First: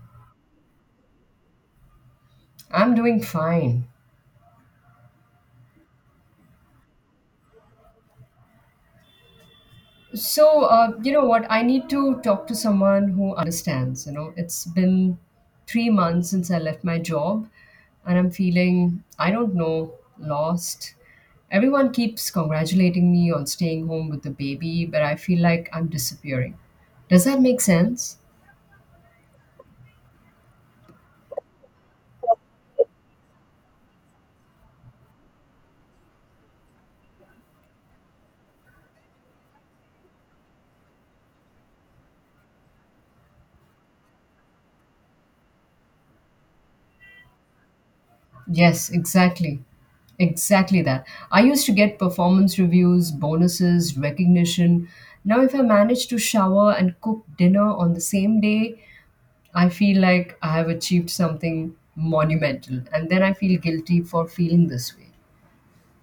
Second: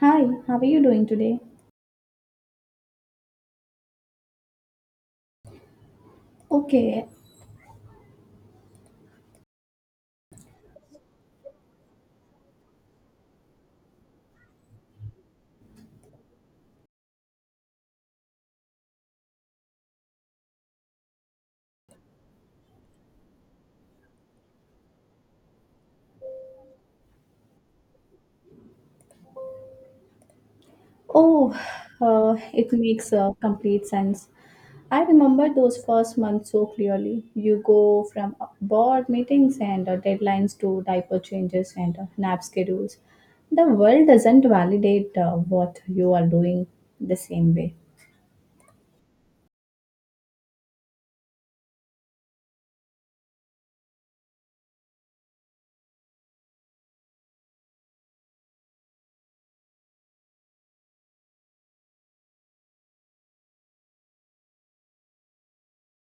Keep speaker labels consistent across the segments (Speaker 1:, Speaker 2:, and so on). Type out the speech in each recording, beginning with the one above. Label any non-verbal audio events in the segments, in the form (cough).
Speaker 1: Hi, how are you doing today?
Speaker 2: I'm doing fine.
Speaker 1: Okay.
Speaker 2: So, you know what? I need to talk to someone who understands. You know, it's been 3 months since I left my job, and I'm feeling, I don't know, lost. Everyone keeps congratulating me on staying home with the baby, but I feel like I'm disappearing. Does that make sense?
Speaker 1: Oh, it makes complete sense. I remember those first months so clearly. You go from board meetings and deadlines to diaper changes and nap schedules. The world doesn't validate what you are doing the same way.
Speaker 2: Yes, exactly. Exactly that. I used to get performance reviews, bonuses, recognition. Now, if I manage to shower and cook dinner on the same day, I feel like I have achieved something monumental. And then I feel guilty for feeling this way.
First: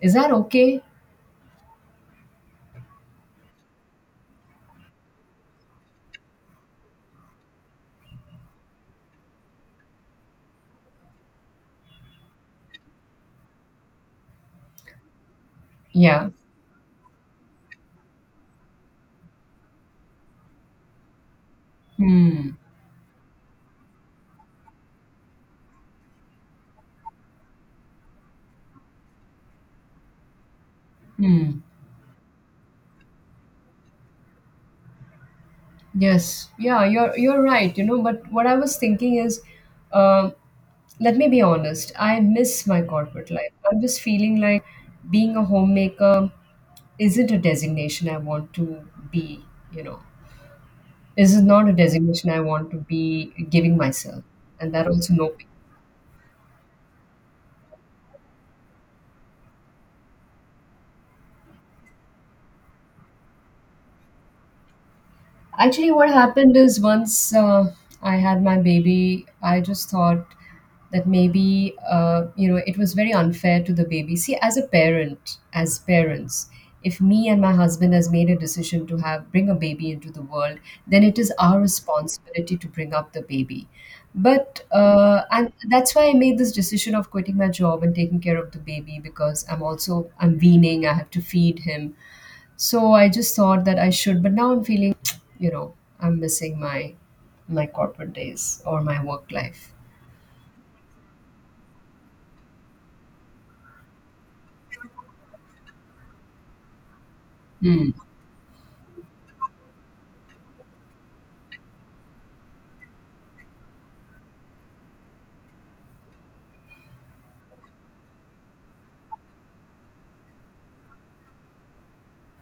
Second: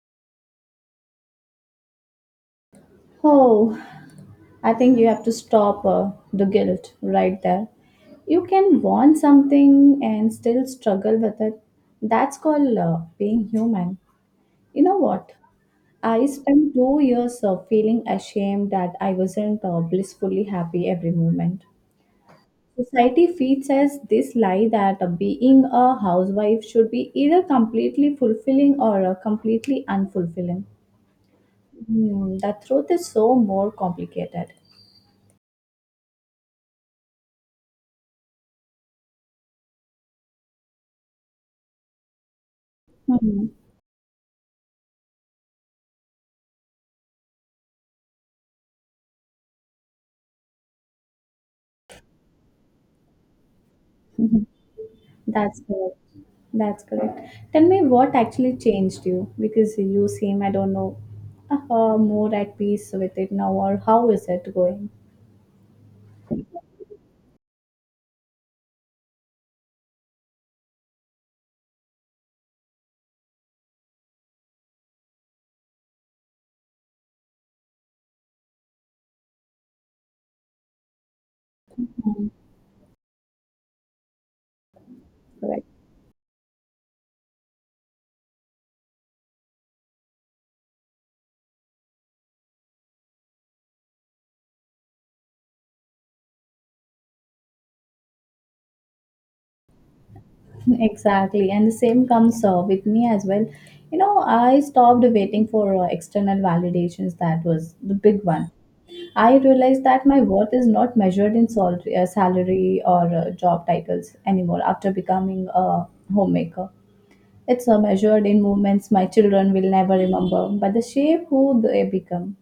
Speaker 2: Is that okay?
Speaker 1: Oh, I think you have to stop the guilt right there. You can want something and still struggle with it. That's called being human. You know what? I
Speaker 2: Yeah.
Speaker 1: spent 2 years of feeling ashamed that I wasn't blissfully happy every moment.
Speaker 2: Hmm.
Speaker 1: Society feeds us this lie that being a housewife should be either completely fulfilling or completely unfulfilling.
Speaker 2: Hmm.
Speaker 1: Hmm, the truth is so more complicated.
Speaker 2: Yes, yeah, you're right. You know, but what I was thinking is, um, let me be honest. I miss my corporate
Speaker 1: Hmm.
Speaker 2: life. I'm just feeling like being a homemaker isn't a designation I want to be. You know, this is not a designation I want to be giving myself,
Speaker 1: Mhm.
Speaker 2: and that also no.
Speaker 1: That's correct. That's correct. Tell me what actually changed you because you seem, I don't know, more at peace with it now, or how is it going?
Speaker 2: Actually, what happened is once I had my baby, I just thought that maybe you know it was very unfair to the baby. See, as a parent, as parents, if me and my husband has made a decision to have bring a baby into the world, then it is our responsibility to bring up the baby. But and
Speaker 1: Correct.
Speaker 2: that's why I made this decision of quitting my job and taking care of the baby because I'm also I'm weaning. I have to feed him. So I just thought that I should, but now I'm feeling, (tsk) you know, I'm missing my corporate days or my work life.
Speaker 1: Exactly, and the same comes with me as well. You know, I stopped waiting for external validations. That was
Speaker 2: Hmm.
Speaker 1: the big one. I realized that my worth is not measured in salary, or job titles anymore after becoming a homemaker. It's measured in moments my children will never remember, but the shape who they become.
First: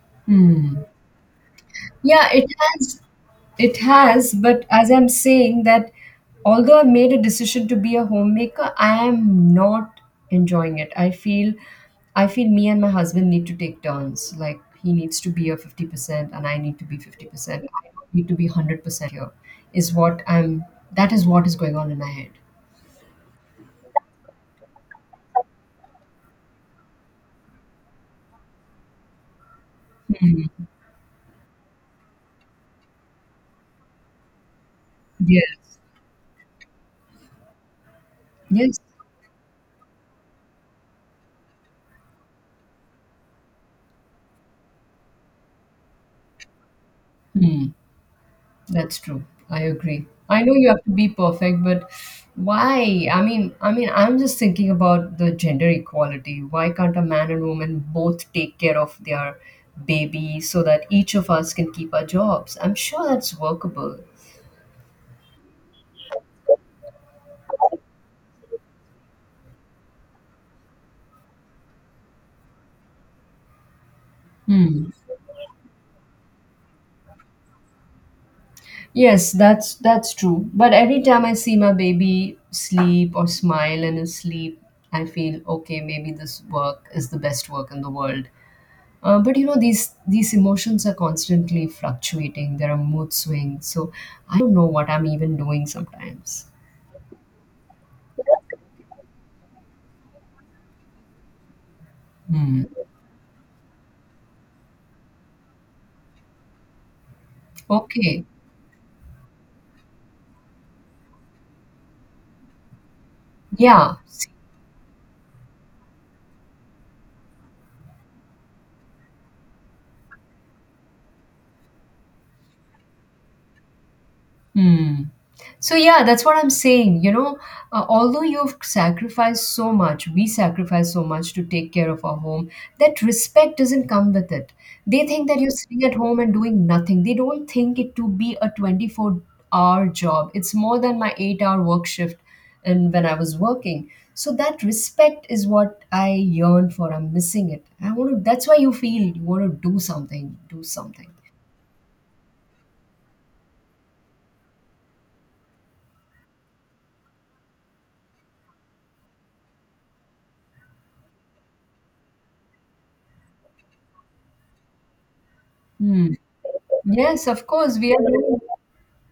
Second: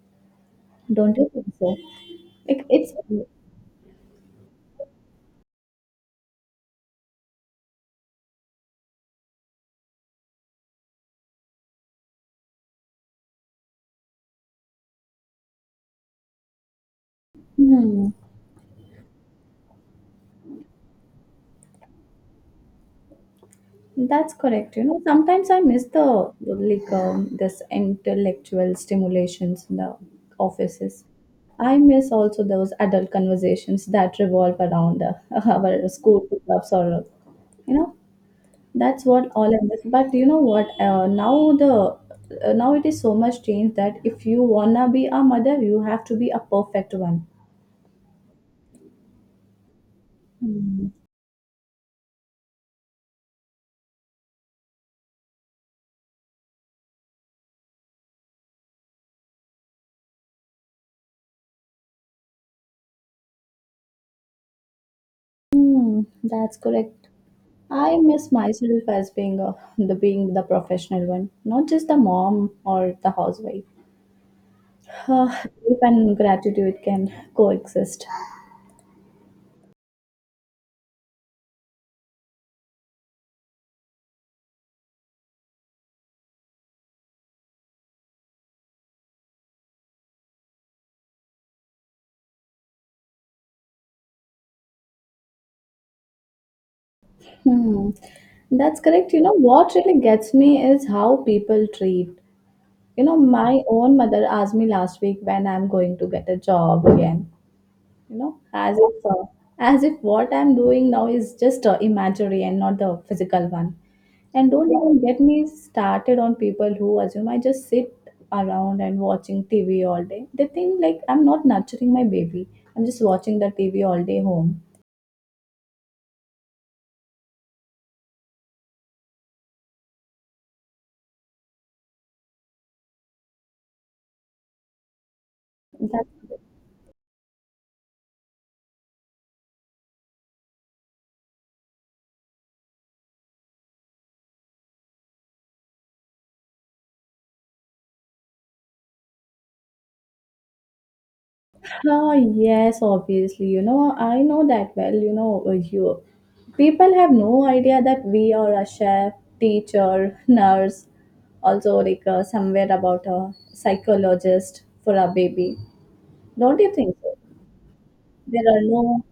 Speaker 1: Don't you think so?
Speaker 2: Yeah,
Speaker 1: Like it's.
Speaker 2: it has, but as I'm saying that although I made a decision to be a homemaker, I am not enjoying it. I feel me and my husband need to take turns. Like he needs to be a 50% and I need to be 50%. I
Speaker 1: Hmm.
Speaker 2: need to be 100% here is what I'm that is what is going on in my head.
Speaker 1: That's correct. You know, sometimes I miss the like this intellectual stimulations in the offices. I miss also those adult conversations that revolve around (laughs)
Speaker 2: Yes.
Speaker 1: our school pickups or you know
Speaker 2: Yes,
Speaker 1: that's what all I miss. But you know what? Now it is so much change that if you wanna be a mother, you have to be a perfect one.
Speaker 2: that's true. I agree. I know you have to
Speaker 1: Mm.
Speaker 2: be perfect, but why? I mean, I'm just thinking about the gender equality. Why can't a man and woman both take care of their baby so that each of us can keep our jobs? I'm sure that's workable.
Speaker 1: Mm, that's correct. I miss myself as being a, the being the professional one, not just the mom or the housewife.
Speaker 2: Hmm.
Speaker 1: Grief and gratitude can coexist.
Speaker 2: Yes, that's true. But every time I see my baby sleep or smile in his sleep, I feel okay, maybe this work is the best work in the world. But you know these emotions are constantly fluctuating. There are mood swings, so I don't know what I'm even doing sometimes.
Speaker 1: Hmm. That's correct. You know what really gets me is how people treat.
Speaker 2: Hmm.
Speaker 1: You know, my own mother asked me last week when I'm going to get a job again. You
Speaker 2: Okay,
Speaker 1: know, as if what I'm doing now is just imaginary and not the physical one.
Speaker 2: yeah.
Speaker 1: And don't even get me started on people who assume I just sit around and watching TV all day. They think like I'm not nurturing my baby. I'm just watching the TV all day home.
Speaker 2: Hmm. So, yeah, that's what I'm saying. You know, although you've sacrificed so much, we sacrifice so much to take care of our home, that respect doesn't come with it. They think that you're sitting at home and
Speaker 1: That's
Speaker 2: doing nothing. They don't think it to be a 24-hour job. It's more than my 8 hour work shift and when I was working. So that respect is what I yearn for. I'm missing it. I want to, that's why you feel you want to do something, do something.
Speaker 1: Oh yes, obviously. You know, I know that well. You know, you people have no idea that we are a chef, teacher, (laughs) nurse, also like somewhere about a psychologist for a baby.
Speaker 2: Hmm.
Speaker 1: Don't you think so?
Speaker 2: Yes, of course. We are.
Speaker 1: There are no.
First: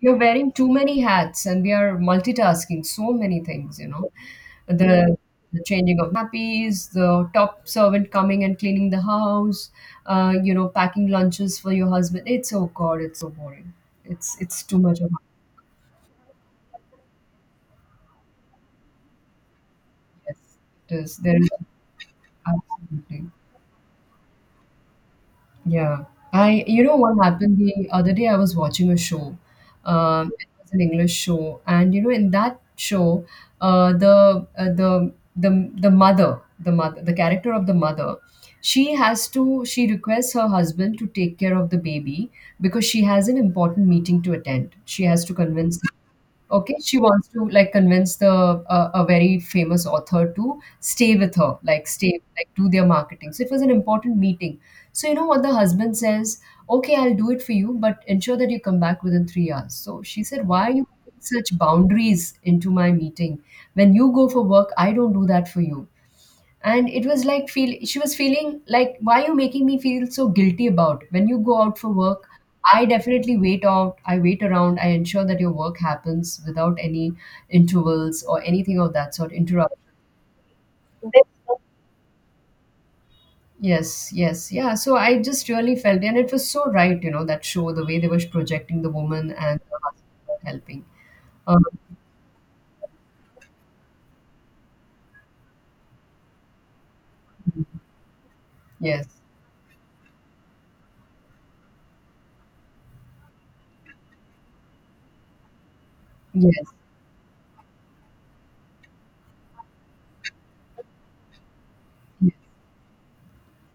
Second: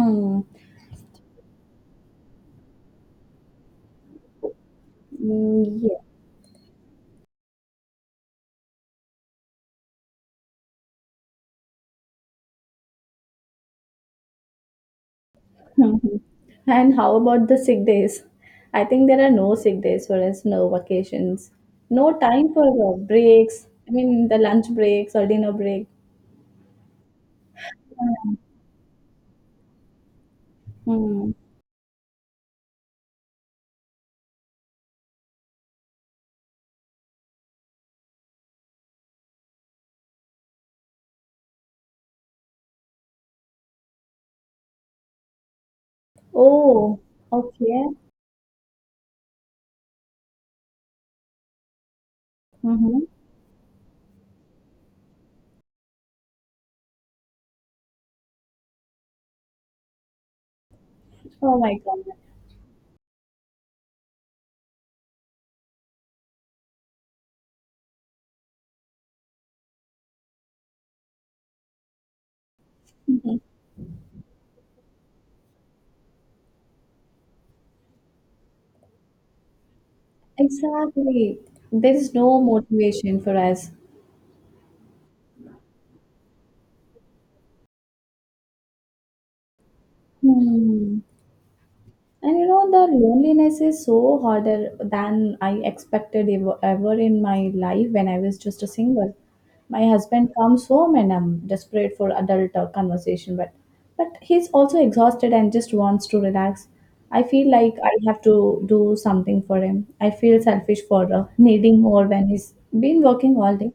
Speaker 2: You're wearing too many hats and we are multitasking so many things, you know. The the
Speaker 1: Mm, yeah.
Speaker 2: changing of nappies, the top servant coming and cleaning the house, you know, packing lunches for your husband. It's oh God, it's so boring. It's too much of
Speaker 1: (laughs) Mhm. And how about the sick days? I think there are no sick days for
Speaker 2: yes.
Speaker 1: us, no
Speaker 2: It is. There is
Speaker 1: vacations, no time for
Speaker 2: absolutely.
Speaker 1: breaks. I mean, the lunch breaks or dinner break.
Speaker 2: Yeah. I, you know what happened the other day? I was watching a show. It was an English
Speaker 1: Hmm.
Speaker 2: show, and you know, in that show, the mother, the mother, the character of the mother, she requests her husband to take care of the baby because she has an important meeting to attend. She has to convince okay, she
Speaker 1: Oh,
Speaker 2: wants to like
Speaker 1: okay.
Speaker 2: convince the a very famous author to stay with her, like stay, like do their
Speaker 1: Mm-hmm.
Speaker 2: marketing. So it was an important meeting. So you know what the husband says? Okay, I'll do it for you, but ensure that you come back within 3 hours. So she said, why are you putting such
Speaker 1: Oh my God.
Speaker 2: boundaries into my meeting? When you go for work, I don't do that for you, and it was like feel she was feeling like why are you making me feel so guilty about it? When you go out for work, I definitely
Speaker 1: Mhm.
Speaker 2: wait out, I wait around, I ensure that your work happens without any intervals or anything of that sort interrupt.
Speaker 1: Exactly. There is no motivation for us.
Speaker 2: Yes, yes, yeah, so I just really felt and it was so right, you know, that show the way they were projecting the woman and the husband helping.
Speaker 1: Hmm.
Speaker 2: um,
Speaker 1: And you know, the loneliness is so harder than I expected ever, ever in my life when I was just a
Speaker 2: yes
Speaker 1: single. My husband comes home and I'm desperate for adult conversation, but he's also exhausted and just wants to
Speaker 2: yes
Speaker 1: relax. I feel like I have to do something for him. I feel selfish for (laughs) needing more when
Speaker 2: yes.
Speaker 1: he's been working all day.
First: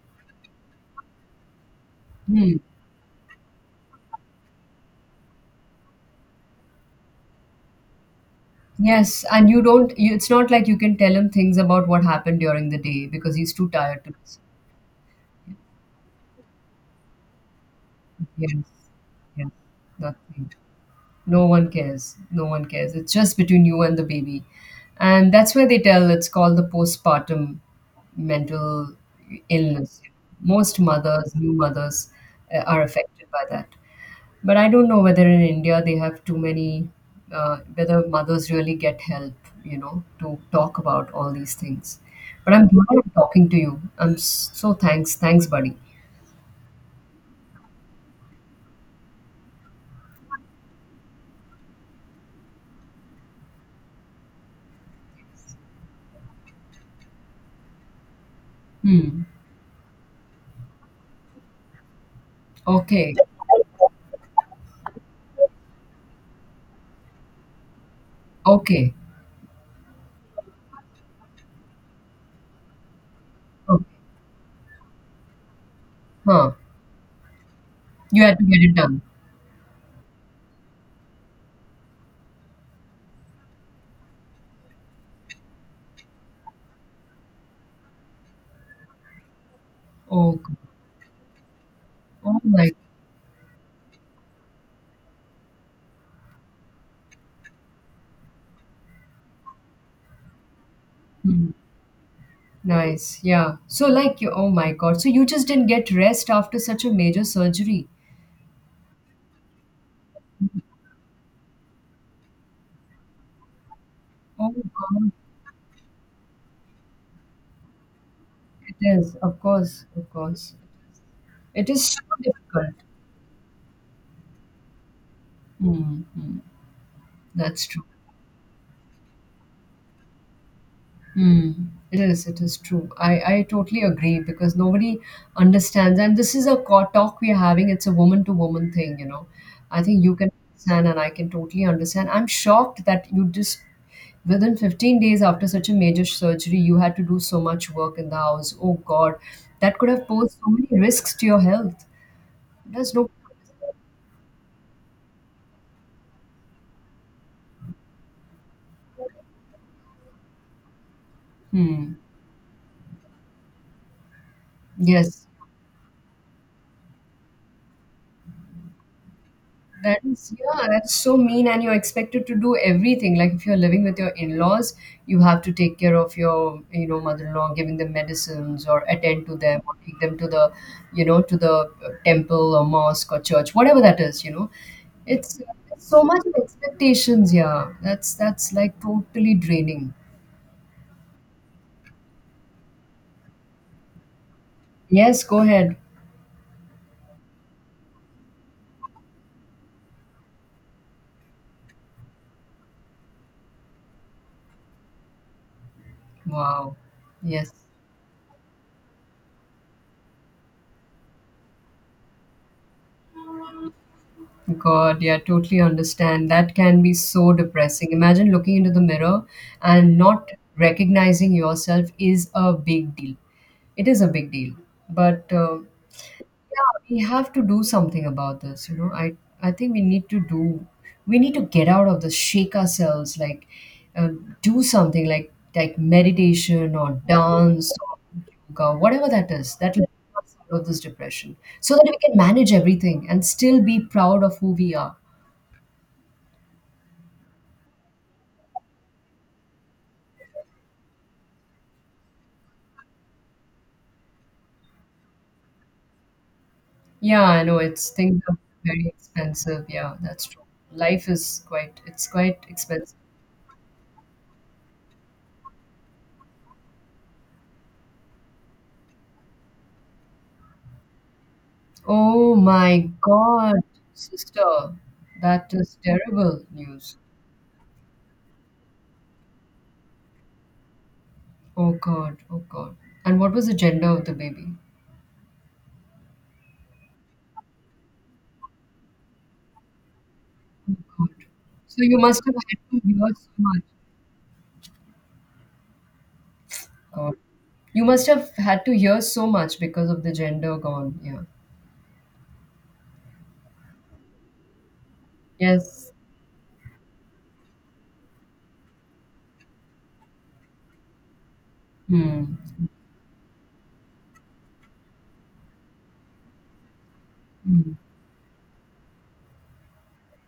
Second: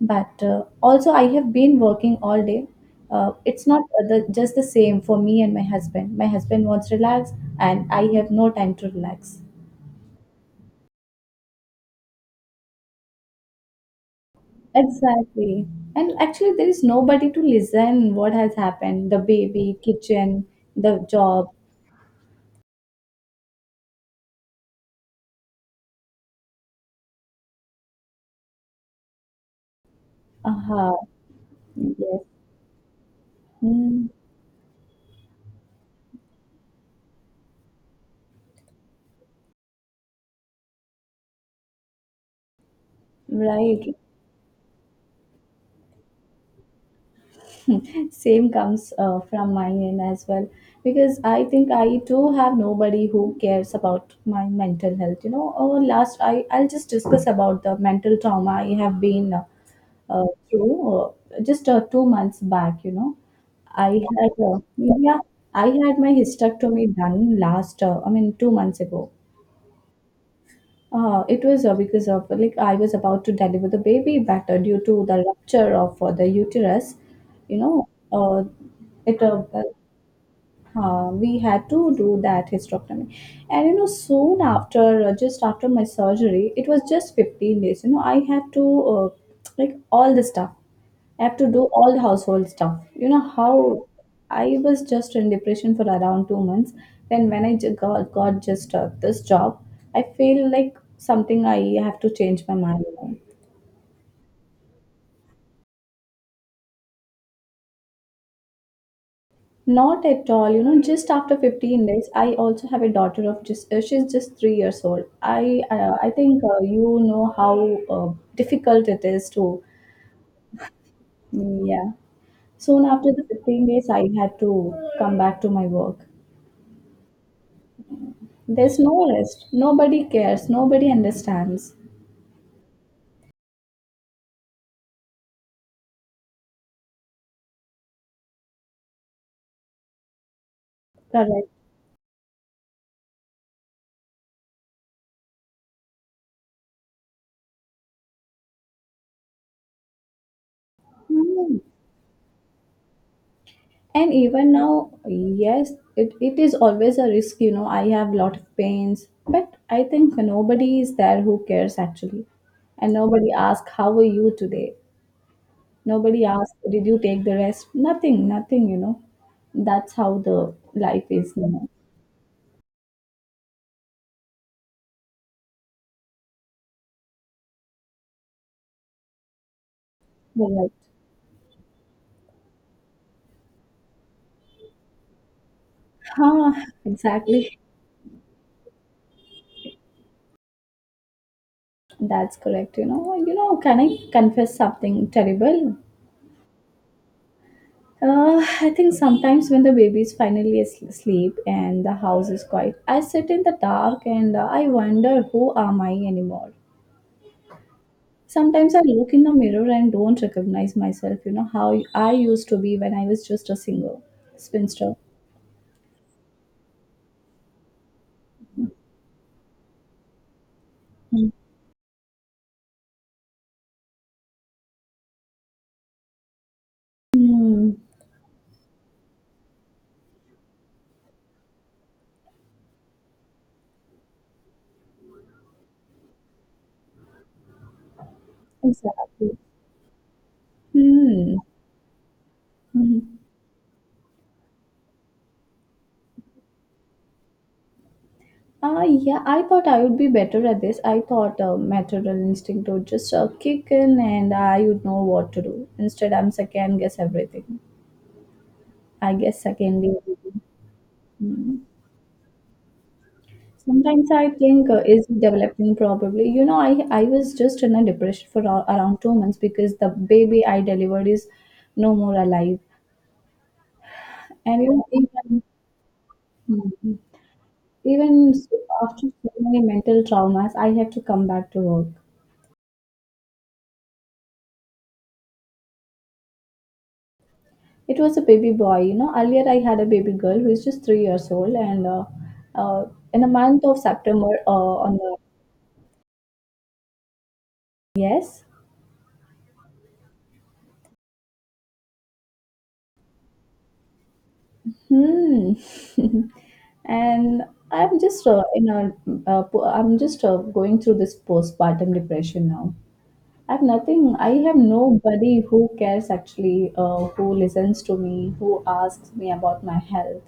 Speaker 1: But also, I have been working all
Speaker 2: Hmm.
Speaker 1: day. It's not just the same for me and my husband. My husband wants relax, and I have no time to
Speaker 2: Yes,
Speaker 1: relax.
Speaker 2: and you don't, you, it's not like you can tell him things about what happened during the day because he's too tired to listen.
Speaker 1: Exactly. And actually, there is nobody to listen what has
Speaker 2: Yes,
Speaker 1: happened. The
Speaker 2: yes,
Speaker 1: baby,
Speaker 2: that's
Speaker 1: kitchen,
Speaker 2: it.
Speaker 1: the
Speaker 2: No
Speaker 1: job.
Speaker 2: one cares. No one cares. It's just between you and the baby. And that's where they tell it's called the postpartum mental illness. Most
Speaker 1: Uh-huh.
Speaker 2: mothers, new mothers,
Speaker 1: Yes.
Speaker 2: are affected by that.
Speaker 1: Mm,
Speaker 2: But I don't know whether in India they have too many, whether mothers really get help, you know, to talk about all these things. But I'm glad I'm talking to you.
Speaker 1: right.
Speaker 2: So thanks. Thanks, buddy.
Speaker 1: (laughs) Same comes from my end as well because I think I too have nobody who cares about my mental health, you know. Or last I'll just discuss about the mental trauma I have
Speaker 2: Hmm.
Speaker 1: been through just 2 months back. You know,
Speaker 2: Okay.
Speaker 1: i had uh, yeah I had my hysterectomy done last I mean 2 months
Speaker 2: Okay.
Speaker 1: ago. It was because of like I was about to deliver the
Speaker 2: Okay.
Speaker 1: baby, but due to the rupture of the
Speaker 2: Huh.
Speaker 1: uterus. You know,
Speaker 2: You had to get it done.
Speaker 1: it We had to do that hysterectomy, and soon after, just after my surgery, it was just 15 days. You know, I had to like all the
Speaker 2: Oh,
Speaker 1: stuff.
Speaker 2: g-
Speaker 1: I have to do all the
Speaker 2: oh
Speaker 1: household
Speaker 2: my.
Speaker 1: stuff. You know how I was just in depression for around 2 months. Then when I got just this job, I feel like something
Speaker 2: Hmm.
Speaker 1: I have to change my mind on.
Speaker 2: Nice. Yeah. So like you. Oh my God. So you just didn't get rest after such a major surgery.
Speaker 1: Not at all. You know, just after 15 days, I also have a daughter of just she's just
Speaker 2: Oh
Speaker 1: 3 years old.
Speaker 2: God.
Speaker 1: I think you know how uh,
Speaker 2: It
Speaker 1: difficult it
Speaker 2: is.
Speaker 1: is
Speaker 2: Of
Speaker 1: to.
Speaker 2: course. Of course.
Speaker 1: Mm,
Speaker 2: It is
Speaker 1: yeah.
Speaker 2: so difficult.
Speaker 1: Soon after the 15 days, I had to come back to my work.
Speaker 2: Mm-hmm. That's true.
Speaker 1: There's no rest. Nobody cares. Nobody
Speaker 2: Mm,
Speaker 1: understands.
Speaker 2: it is true. I totally agree because nobody understands. And this is a talk we are having. It's a woman to woman thing, you know. I think you can understand and I can
Speaker 1: Correct.
Speaker 2: totally understand. I'm shocked that you just, within 15 days after such a major surgery, you had to do so much work in the house. Oh God, that could have posed so many risks to your
Speaker 1: Hmm.
Speaker 2: health. There's no.
Speaker 1: And even now, yes, it is always a risk, you know. I have lot of pains, but I think nobody is there who cares
Speaker 2: Hmm.
Speaker 1: actually. And nobody asks, how are you today?
Speaker 2: Yes.
Speaker 1: Nobody asks, did you take the rest? Nothing, nothing, you know. That's
Speaker 2: That
Speaker 1: how
Speaker 2: is,
Speaker 1: the
Speaker 2: yeah, that's
Speaker 1: life
Speaker 2: so
Speaker 1: is,
Speaker 2: mean,
Speaker 1: you
Speaker 2: and
Speaker 1: know.
Speaker 2: you're expected to do everything. Like if you're living with your in-laws, you have to take care of your, you know, mother-in-law, giving them medicines or attend to them or take them to the,
Speaker 1: Correct.
Speaker 2: you know, to the temple or mosque or church, whatever that is, you know. It's, it's so much of
Speaker 1: Huh,
Speaker 2: expectations,
Speaker 1: exactly.
Speaker 2: yeah. That's like totally draining.
Speaker 1: That's correct. You know, can I confess something
Speaker 2: Yes, go ahead.
Speaker 1: terrible? I think sometimes when the baby is finally asleep and the house is quiet, I sit in the dark and I wonder who am I anymore.
Speaker 2: Wow. Yes.
Speaker 1: Sometimes I look in the mirror and don't recognize myself, how I used to be when I was just a single spinster.
Speaker 2: God, yeah, totally understand. That can be so depressing. Imagine looking into the mirror and not recognizing yourself is a big deal. It is a big deal. But yeah, we have to do
Speaker 1: Hmm.
Speaker 2: something about this, you know. I think we need to do, we need to get out of this, shake ourselves, like, uh, do something like meditation or dance or yoga, whatever that
Speaker 1: Exactly.
Speaker 2: is, that will help us out of this depression
Speaker 1: Hmm.
Speaker 2: so that we can manage everything
Speaker 1: Hmm.
Speaker 2: and still be proud of who we are.
Speaker 1: Ah, yeah, I thought I would be better at this. I thought maternal instinct would just kick in and I would know what to do. Instead, I'm second guess
Speaker 2: Yeah, I know,
Speaker 1: everything.
Speaker 2: it's things are very
Speaker 1: I guess
Speaker 2: expensive,
Speaker 1: second
Speaker 2: yeah,
Speaker 1: year.
Speaker 2: that's true. Life is
Speaker 1: Mm.
Speaker 2: quite, it's quite expensive.
Speaker 1: Sometimes I think is developing probably. You know, I was just in a depression for around 2 months because the baby I delivered is no more
Speaker 2: Oh
Speaker 1: alive,
Speaker 2: my God,
Speaker 1: and
Speaker 2: sister,
Speaker 1: even
Speaker 2: that is terrible news.
Speaker 1: mm, after so many mental traumas, I had to come back to
Speaker 2: Oh
Speaker 1: work.
Speaker 2: God, oh God. And what was the gender of the baby?
Speaker 1: It was a baby boy. You know, earlier I had a baby girl who is
Speaker 2: Oh
Speaker 1: just three
Speaker 2: God.
Speaker 1: years old,
Speaker 2: So
Speaker 1: and
Speaker 2: you must have had
Speaker 1: uh,
Speaker 2: to hear
Speaker 1: in the
Speaker 2: so much.
Speaker 1: month of September, on the
Speaker 2: God. You must have
Speaker 1: yes.
Speaker 2: had to hear so much because of the gender gone. Yeah.
Speaker 1: Hmm.
Speaker 2: Yes.
Speaker 1: (laughs) And I'm just, you know, po- I'm just going through this postpartum
Speaker 2: Hmm.
Speaker 1: depression now. I have nothing. I have nobody who cares actually, who
Speaker 2: Hmm.
Speaker 1: listens to me, who asks me about my health.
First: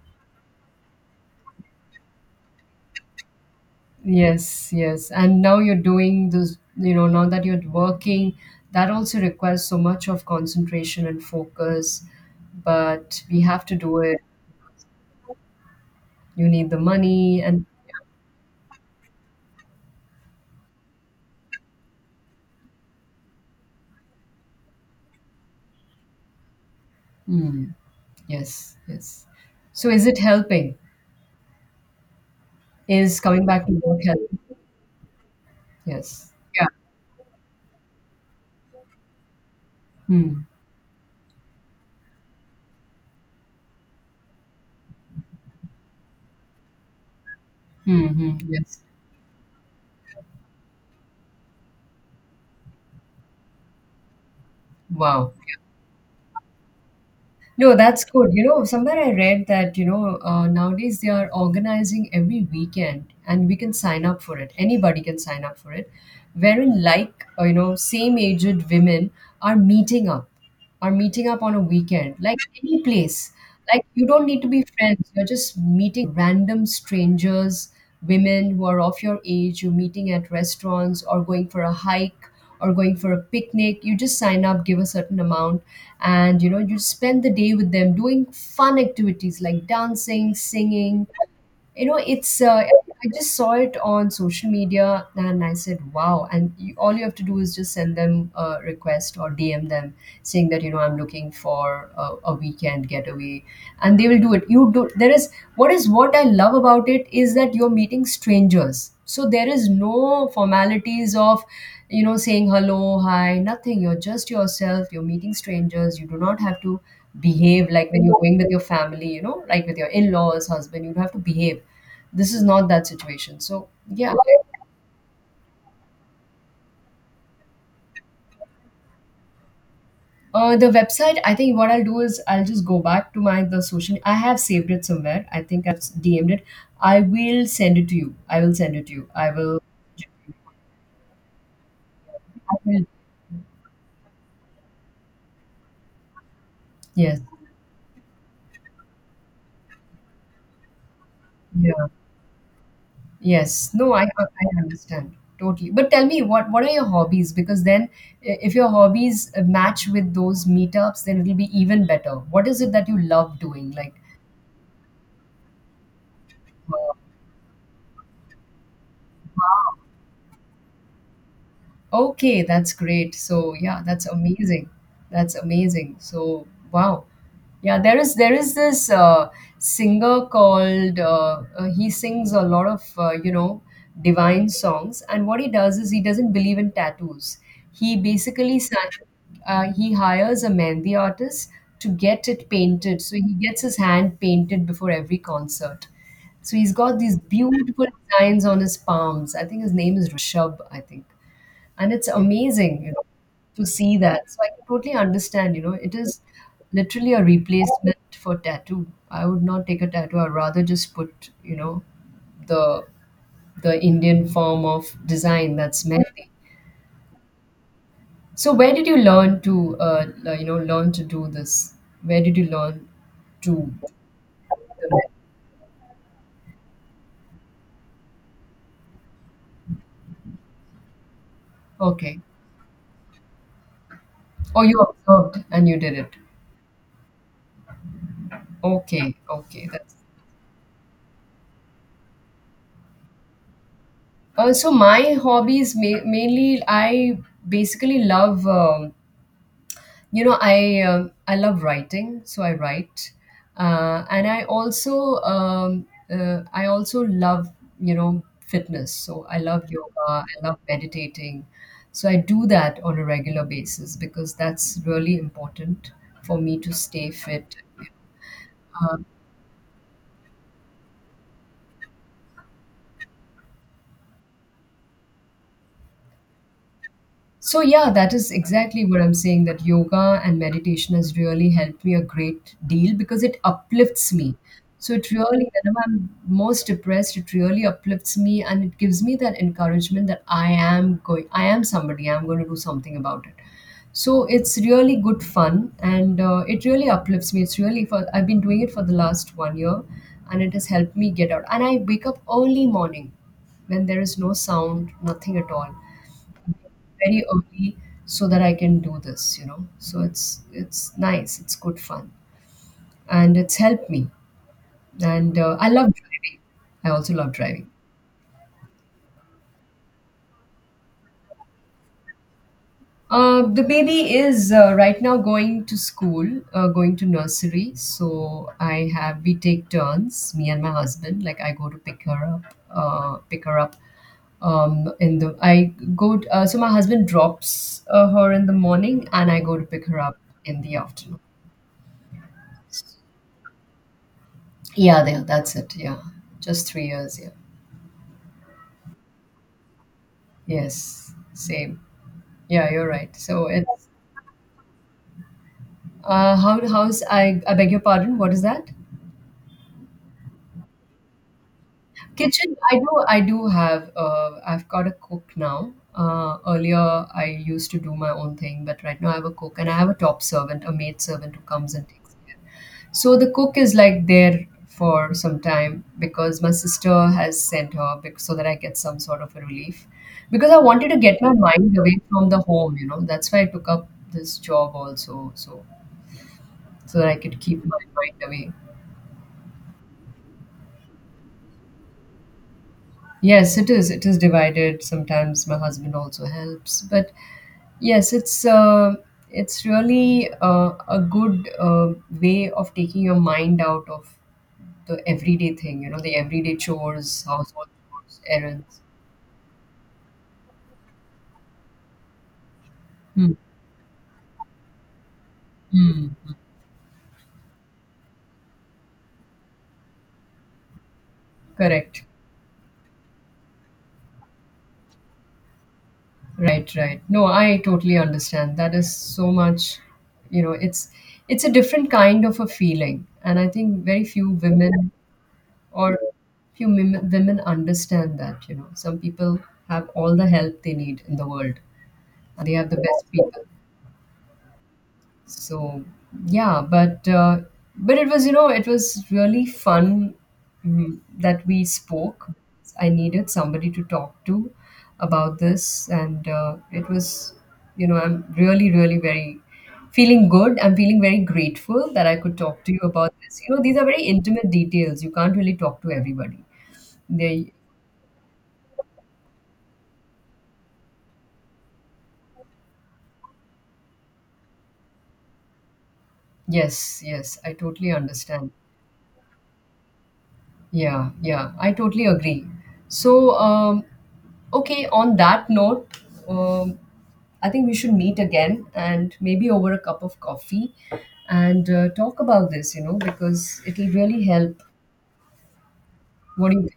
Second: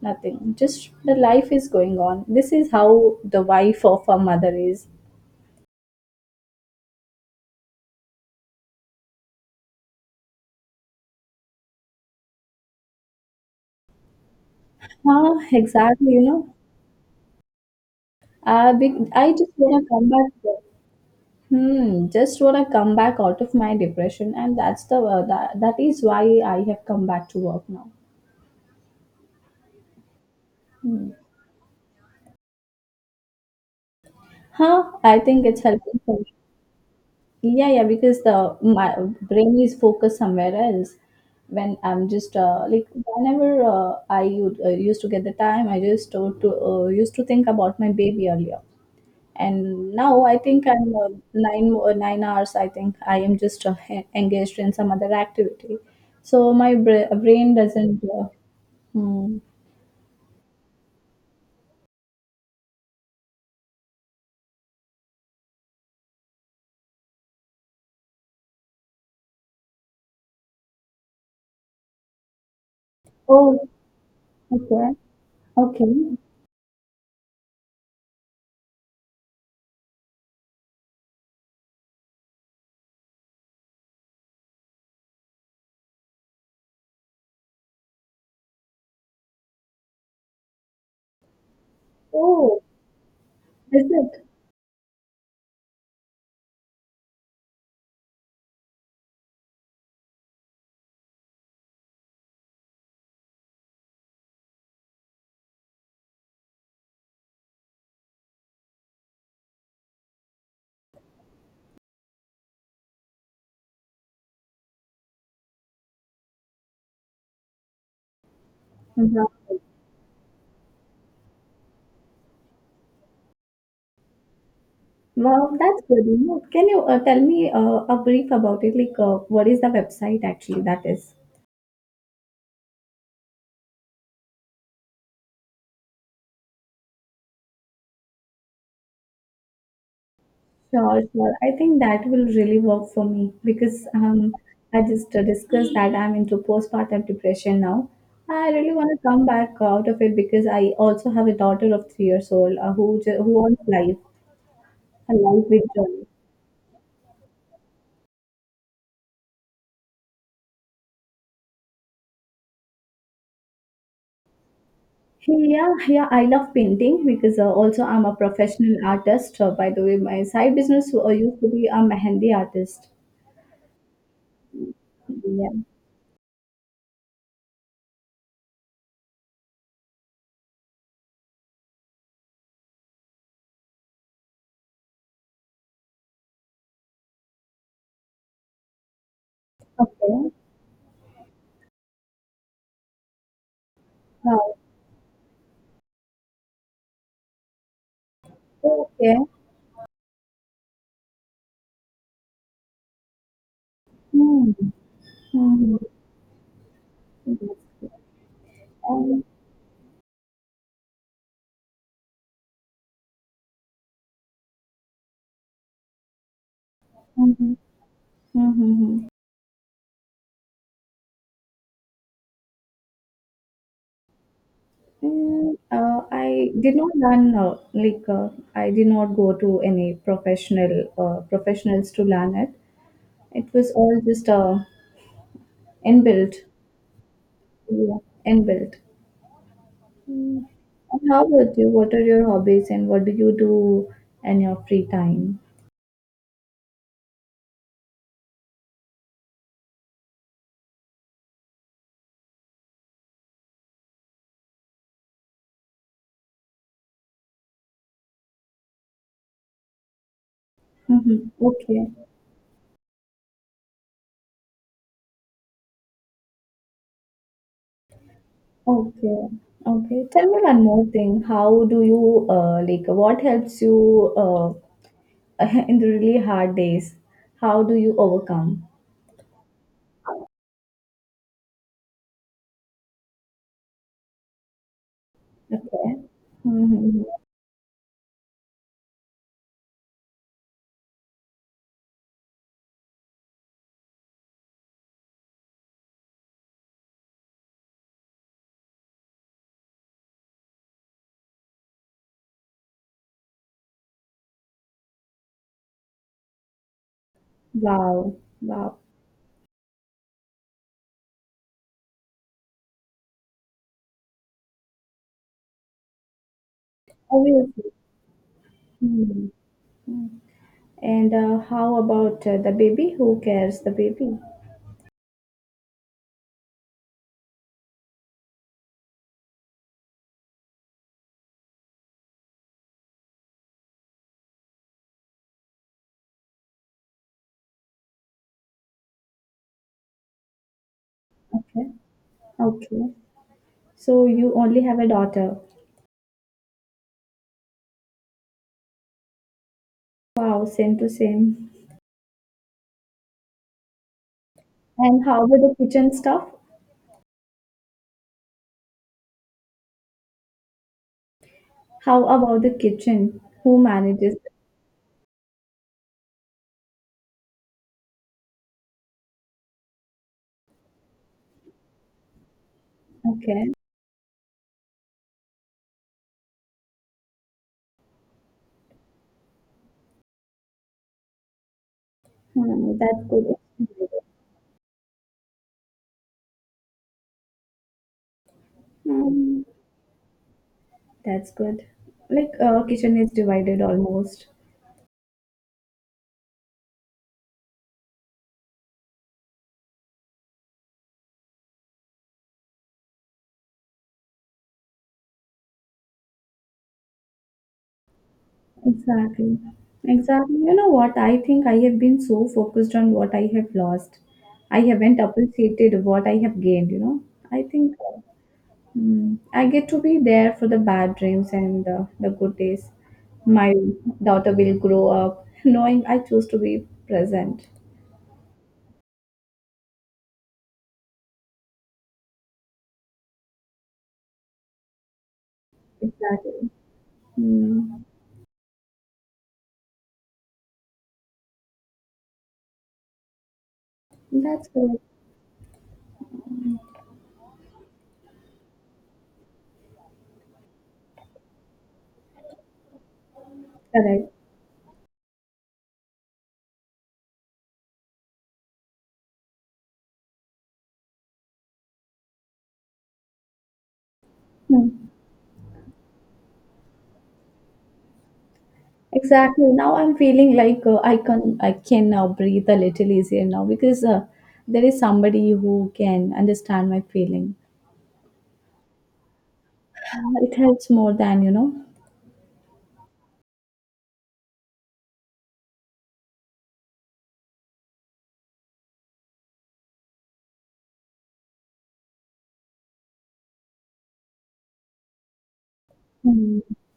Speaker 1: Nothing. Just the life is going on. This is how the wife of a mother
Speaker 2: Yes,
Speaker 1: is.
Speaker 2: yes. And now you're doing this, you know, now that you're working, that also requires so much of concentration and focus, but we have to do it.
Speaker 1: Huh, exactly, you
Speaker 2: You
Speaker 1: know.
Speaker 2: need the money and
Speaker 1: I just want to come back. Hmm, just want to come back out of my depression, and that is why I have come back to work
Speaker 2: mm,
Speaker 1: now.
Speaker 2: yes, yes, so is it helping, is coming back to work helping?
Speaker 1: Huh? I think it's helping for
Speaker 2: Yes,
Speaker 1: me.
Speaker 2: yeah.
Speaker 1: Yeah, yeah, because the my brain is focused
Speaker 2: Hmm.
Speaker 1: somewhere else. When I'm just like whenever I would, used to get the time, I just to used to think about my baby
Speaker 2: Hmm,
Speaker 1: earlier,
Speaker 2: yes.
Speaker 1: and now I think I'm nine hours. I think I am just engaged in some other
Speaker 2: Wow.
Speaker 1: activity, so my brain
Speaker 2: No,
Speaker 1: doesn't.
Speaker 2: that's good. You know, somewhere I
Speaker 1: Hmm.
Speaker 2: read that, you know, nowadays they are organizing every weekend and we can sign up for it, anybody can sign up for it, wherein like, you know, same aged women are meeting up, are meeting up on a weekend, like any place.
Speaker 1: Oh,
Speaker 2: Like you don't need to be
Speaker 1: okay.
Speaker 2: friends. You're just
Speaker 1: Okay.
Speaker 2: meeting random strangers, women who are of your age, you're meeting at restaurants or going for a hike or going for a picnic. You just sign up, give a certain amount, and you spend the day with them doing fun activities like dancing, singing, you know it's
Speaker 1: Oh,
Speaker 2: I just saw it
Speaker 1: is
Speaker 2: on
Speaker 1: it?
Speaker 2: social media and I said wow. And all you have to do is just send them a request or DM them saying that I'm looking for a weekend getaway and they will do it. You do there is What I love about it is that you're meeting strangers, so there is no formalities of saying hello, hi, nothing. You're just yourself, you're meeting strangers. You do not have to behave like when you're going with your family, you know,
Speaker 1: Wow.
Speaker 2: like with your in laws, husband, you have to behave. This is not that situation. So, yeah.
Speaker 1: Wow, that's good. You know, can you tell me a brief about it? Like, what is the website actually
Speaker 2: The
Speaker 1: that is?
Speaker 2: website, I think what I'll do is I'll just go back to my the social. I have saved it somewhere. I think I've DM'd it. I will send it to you. I will send it to you. I will.
Speaker 1: Sure, sure. I think that will
Speaker 2: I
Speaker 1: really
Speaker 2: will.
Speaker 1: work for me because I just discussed that I'm into postpartum
Speaker 2: Yes.
Speaker 1: depression now. I really want to come back out of it because I also have a daughter
Speaker 2: Yeah.
Speaker 1: of 3 years old who wants
Speaker 2: Yes. No,
Speaker 1: life,
Speaker 2: I understand
Speaker 1: a life with
Speaker 2: totally. But
Speaker 1: joy.
Speaker 2: tell me what are your hobbies? Because then if your hobbies match with those meetups, then it'll be even better. What is it that you love doing?
Speaker 1: Yeah, yeah, I love
Speaker 2: Uh,
Speaker 1: painting because also I'm a professional artist. By the way, my side business used to be a mehendi
Speaker 2: Okay, that's
Speaker 1: artist.
Speaker 2: great. So yeah, that's amazing. That's
Speaker 1: Yeah.
Speaker 2: amazing. So wow. Yeah, there is this singer called he sings a lot of divine songs, and what he does is he doesn't believe in tattoos. He basically sa- he
Speaker 1: Okay.
Speaker 2: hires a mehndi artist to get it painted, so he gets his hand
Speaker 1: Uh,
Speaker 2: painted before every concert. So he's got these beautiful designs on his
Speaker 1: okay.
Speaker 2: palms. I think his name is Rishabh. I think And it's amazing, to see that. So I
Speaker 1: Hmm.
Speaker 2: can totally understand,
Speaker 1: Hmm.
Speaker 2: it is literally a replacement for tattoo.
Speaker 1: Um,
Speaker 2: I would not take a tattoo, I'd rather just put, the the Indian form of design, that's mehndi.
Speaker 1: mhm,
Speaker 2: So
Speaker 1: mhm,
Speaker 2: where did you
Speaker 1: mhm.
Speaker 2: learn to uh, learn to do this? Where did you learn to do the mehndi?
Speaker 1: I did not learn like I did not go to any professionals to
Speaker 2: Okay.
Speaker 1: learn it. It was all just
Speaker 2: Or you observed and you did it?
Speaker 1: inbuilt. Yeah, inbuilt.
Speaker 2: Okay. okay that's
Speaker 1: And how about you? What are your hobbies and what do you do in your
Speaker 2: So
Speaker 1: free
Speaker 2: my
Speaker 1: time?
Speaker 2: hobbies, mainly I basically love, I love writing, so I write. And I also, I also love, fitness. So I love yoga, I love
Speaker 1: Mm-hmm.
Speaker 2: meditating.
Speaker 1: Okay.
Speaker 2: So I do that on a regular basis because that's really important for me to stay fit.
Speaker 1: Okay. Okay. Tell me one more thing. How do you like what helps you (laughs) in the really hard days?
Speaker 2: So,
Speaker 1: How do
Speaker 2: yeah,
Speaker 1: you
Speaker 2: that is
Speaker 1: overcome?
Speaker 2: exactly what I'm saying, that yoga and meditation has really helped me a great deal because it uplifts me. So, it really, whenever
Speaker 1: Okay.
Speaker 2: I'm most
Speaker 1: Mm-hmm.
Speaker 2: depressed, it really uplifts me and it gives me that encouragement that I am going, I am somebody, I'm going to do something about it. So, it's really good fun, and it really uplifts me. It's really, for, I've been doing it for the last 1 year and it has helped me get out. And I wake up early morning when there is no sound, nothing at all, very early,
Speaker 1: Wow.
Speaker 2: so that I
Speaker 1: Wow.
Speaker 2: can do this, you know. So it's nice, it's good fun, and it's helped me. And I love driving. I also love driving.
Speaker 1: Obviously. Hmm. And how about the baby? Who
Speaker 2: The
Speaker 1: cares the
Speaker 2: baby
Speaker 1: baby?
Speaker 2: is right now going to school, going to nursery. So I have we take turns, me and my husband. Like I go to pick her up in the I go. So my husband drops her in the morning, and I go to pick her up in the afternoon.
Speaker 1: Okay. Okay. So you only have a
Speaker 2: Yeah,
Speaker 1: daughter.
Speaker 2: that's it. Yeah, just 3 years. Yeah,
Speaker 1: Wow, same to
Speaker 2: yes,
Speaker 1: same.
Speaker 2: same. Yeah, you're right. So it's
Speaker 1: And how about the kitchen stuff?
Speaker 2: how how's I beg your pardon. What is that?
Speaker 1: How about the
Speaker 2: Kitchen. I
Speaker 1: kitchen?
Speaker 2: do
Speaker 1: Who
Speaker 2: have
Speaker 1: manages it?
Speaker 2: I've got a cook now. Earlier I used to do my own thing, but right now I have a cook, and I have a top servant, a maid servant, who comes and takes care. So the
Speaker 1: Okay.
Speaker 2: cook is like there for some time because my sister has sent her, so that I get some sort of a relief. Because I wanted to get my mind away from the home,
Speaker 1: Hmm,
Speaker 2: you know.
Speaker 1: that's
Speaker 2: That's
Speaker 1: good.
Speaker 2: why I took up this job also, so that I could keep my mind away.
Speaker 1: Hmm, that's good. Like, kitchen is
Speaker 2: Yes,
Speaker 1: divided
Speaker 2: it is. It is
Speaker 1: almost.
Speaker 2: divided. Sometimes my husband also helps, but yes, it's really a good, way of taking your mind out of the everyday thing, you know, the everyday chores, household chores, errands.
Speaker 1: Exactly. Exactly. You know what? I think I have been so focused on what I
Speaker 2: Hmm.
Speaker 1: have lost. I haven't appreciated
Speaker 2: Hmm.
Speaker 1: what I have gained, you know? I think. Mm, I get to be there for the bad dreams and
Speaker 2: Correct.
Speaker 1: the good days. My daughter will grow up (laughs) knowing I choose to be
Speaker 2: Right, right. No,
Speaker 1: present.
Speaker 2: I totally understand. That is so much, you know, it's a different kind of a feeling, and I think very few women, or
Speaker 1: Exactly.
Speaker 2: women
Speaker 1: Mm,
Speaker 2: understand that. You know, some people have all the help they need in the world, and they have the best people.
Speaker 1: that's correct.
Speaker 2: So yeah, but it was, it was really fun, mm, that we spoke. I needed somebody to
Speaker 1: Correct.
Speaker 2: talk to about this, and it was, I'm really, really very feeling good. I'm feeling very grateful that I could talk to you about this. You know these are very intimate
Speaker 1: Hmm.
Speaker 2: details. You can't really talk to everybody. They.
Speaker 1: Exactly. Now I'm feeling like I can now breathe a little easier now because there is somebody who can understand my
Speaker 2: Yes,
Speaker 1: feeling.
Speaker 2: yes, I totally understand.
Speaker 1: It helps more
Speaker 2: Yeah,
Speaker 1: than you
Speaker 2: yeah,
Speaker 1: know.
Speaker 2: I totally agree. So, okay, on that note, um, I think we should meet again and maybe over a cup of coffee and talk about this, you know, because it'll really help.
Speaker 1: Hmm.
Speaker 2: What do you think?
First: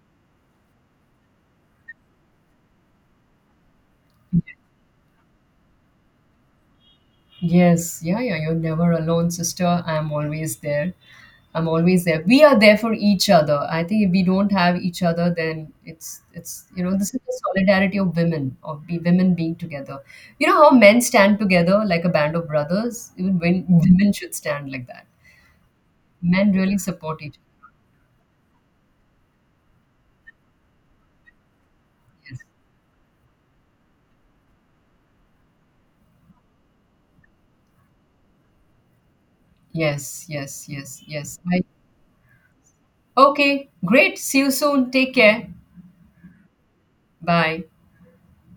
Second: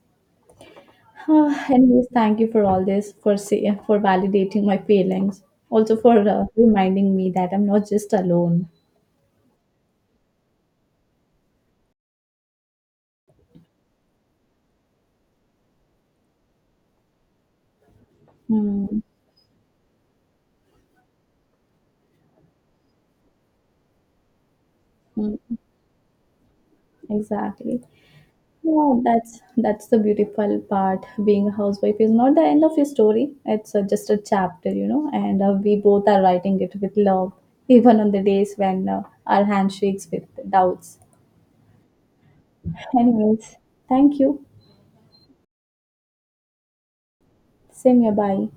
Speaker 1: (sighs) Ah, anyways, thank you for all this, for validating my feelings, also for reminding me that I'm not
Speaker 2: Yes,
Speaker 1: just
Speaker 2: yeah, yeah, you're
Speaker 1: alone.
Speaker 2: never alone, sister. I'm always there. I'm always there. We are there for each other. I think if we don't have each other, then it's you know, this is the solidarity of women, of be
Speaker 1: Mm,
Speaker 2: women being together. You know how men stand together like a band of brothers. Even when women should stand like that.
Speaker 1: mm,
Speaker 2: Men really support each
Speaker 1: exactly. Yeah, that's the beautiful part. Being a housewife is not
Speaker 2: other.
Speaker 1: the end of your story. It's just a chapter, you know. And we both are writing it with love, even on the days when our hand shakes with
Speaker 2: Yes, yes,
Speaker 1: doubts.
Speaker 2: yes, yes, yes.
Speaker 1: Anyways,
Speaker 2: Okay, great.
Speaker 1: thank
Speaker 2: See
Speaker 1: you.
Speaker 2: you soon. Take care. Bye.
Speaker 1: Same here. Bye.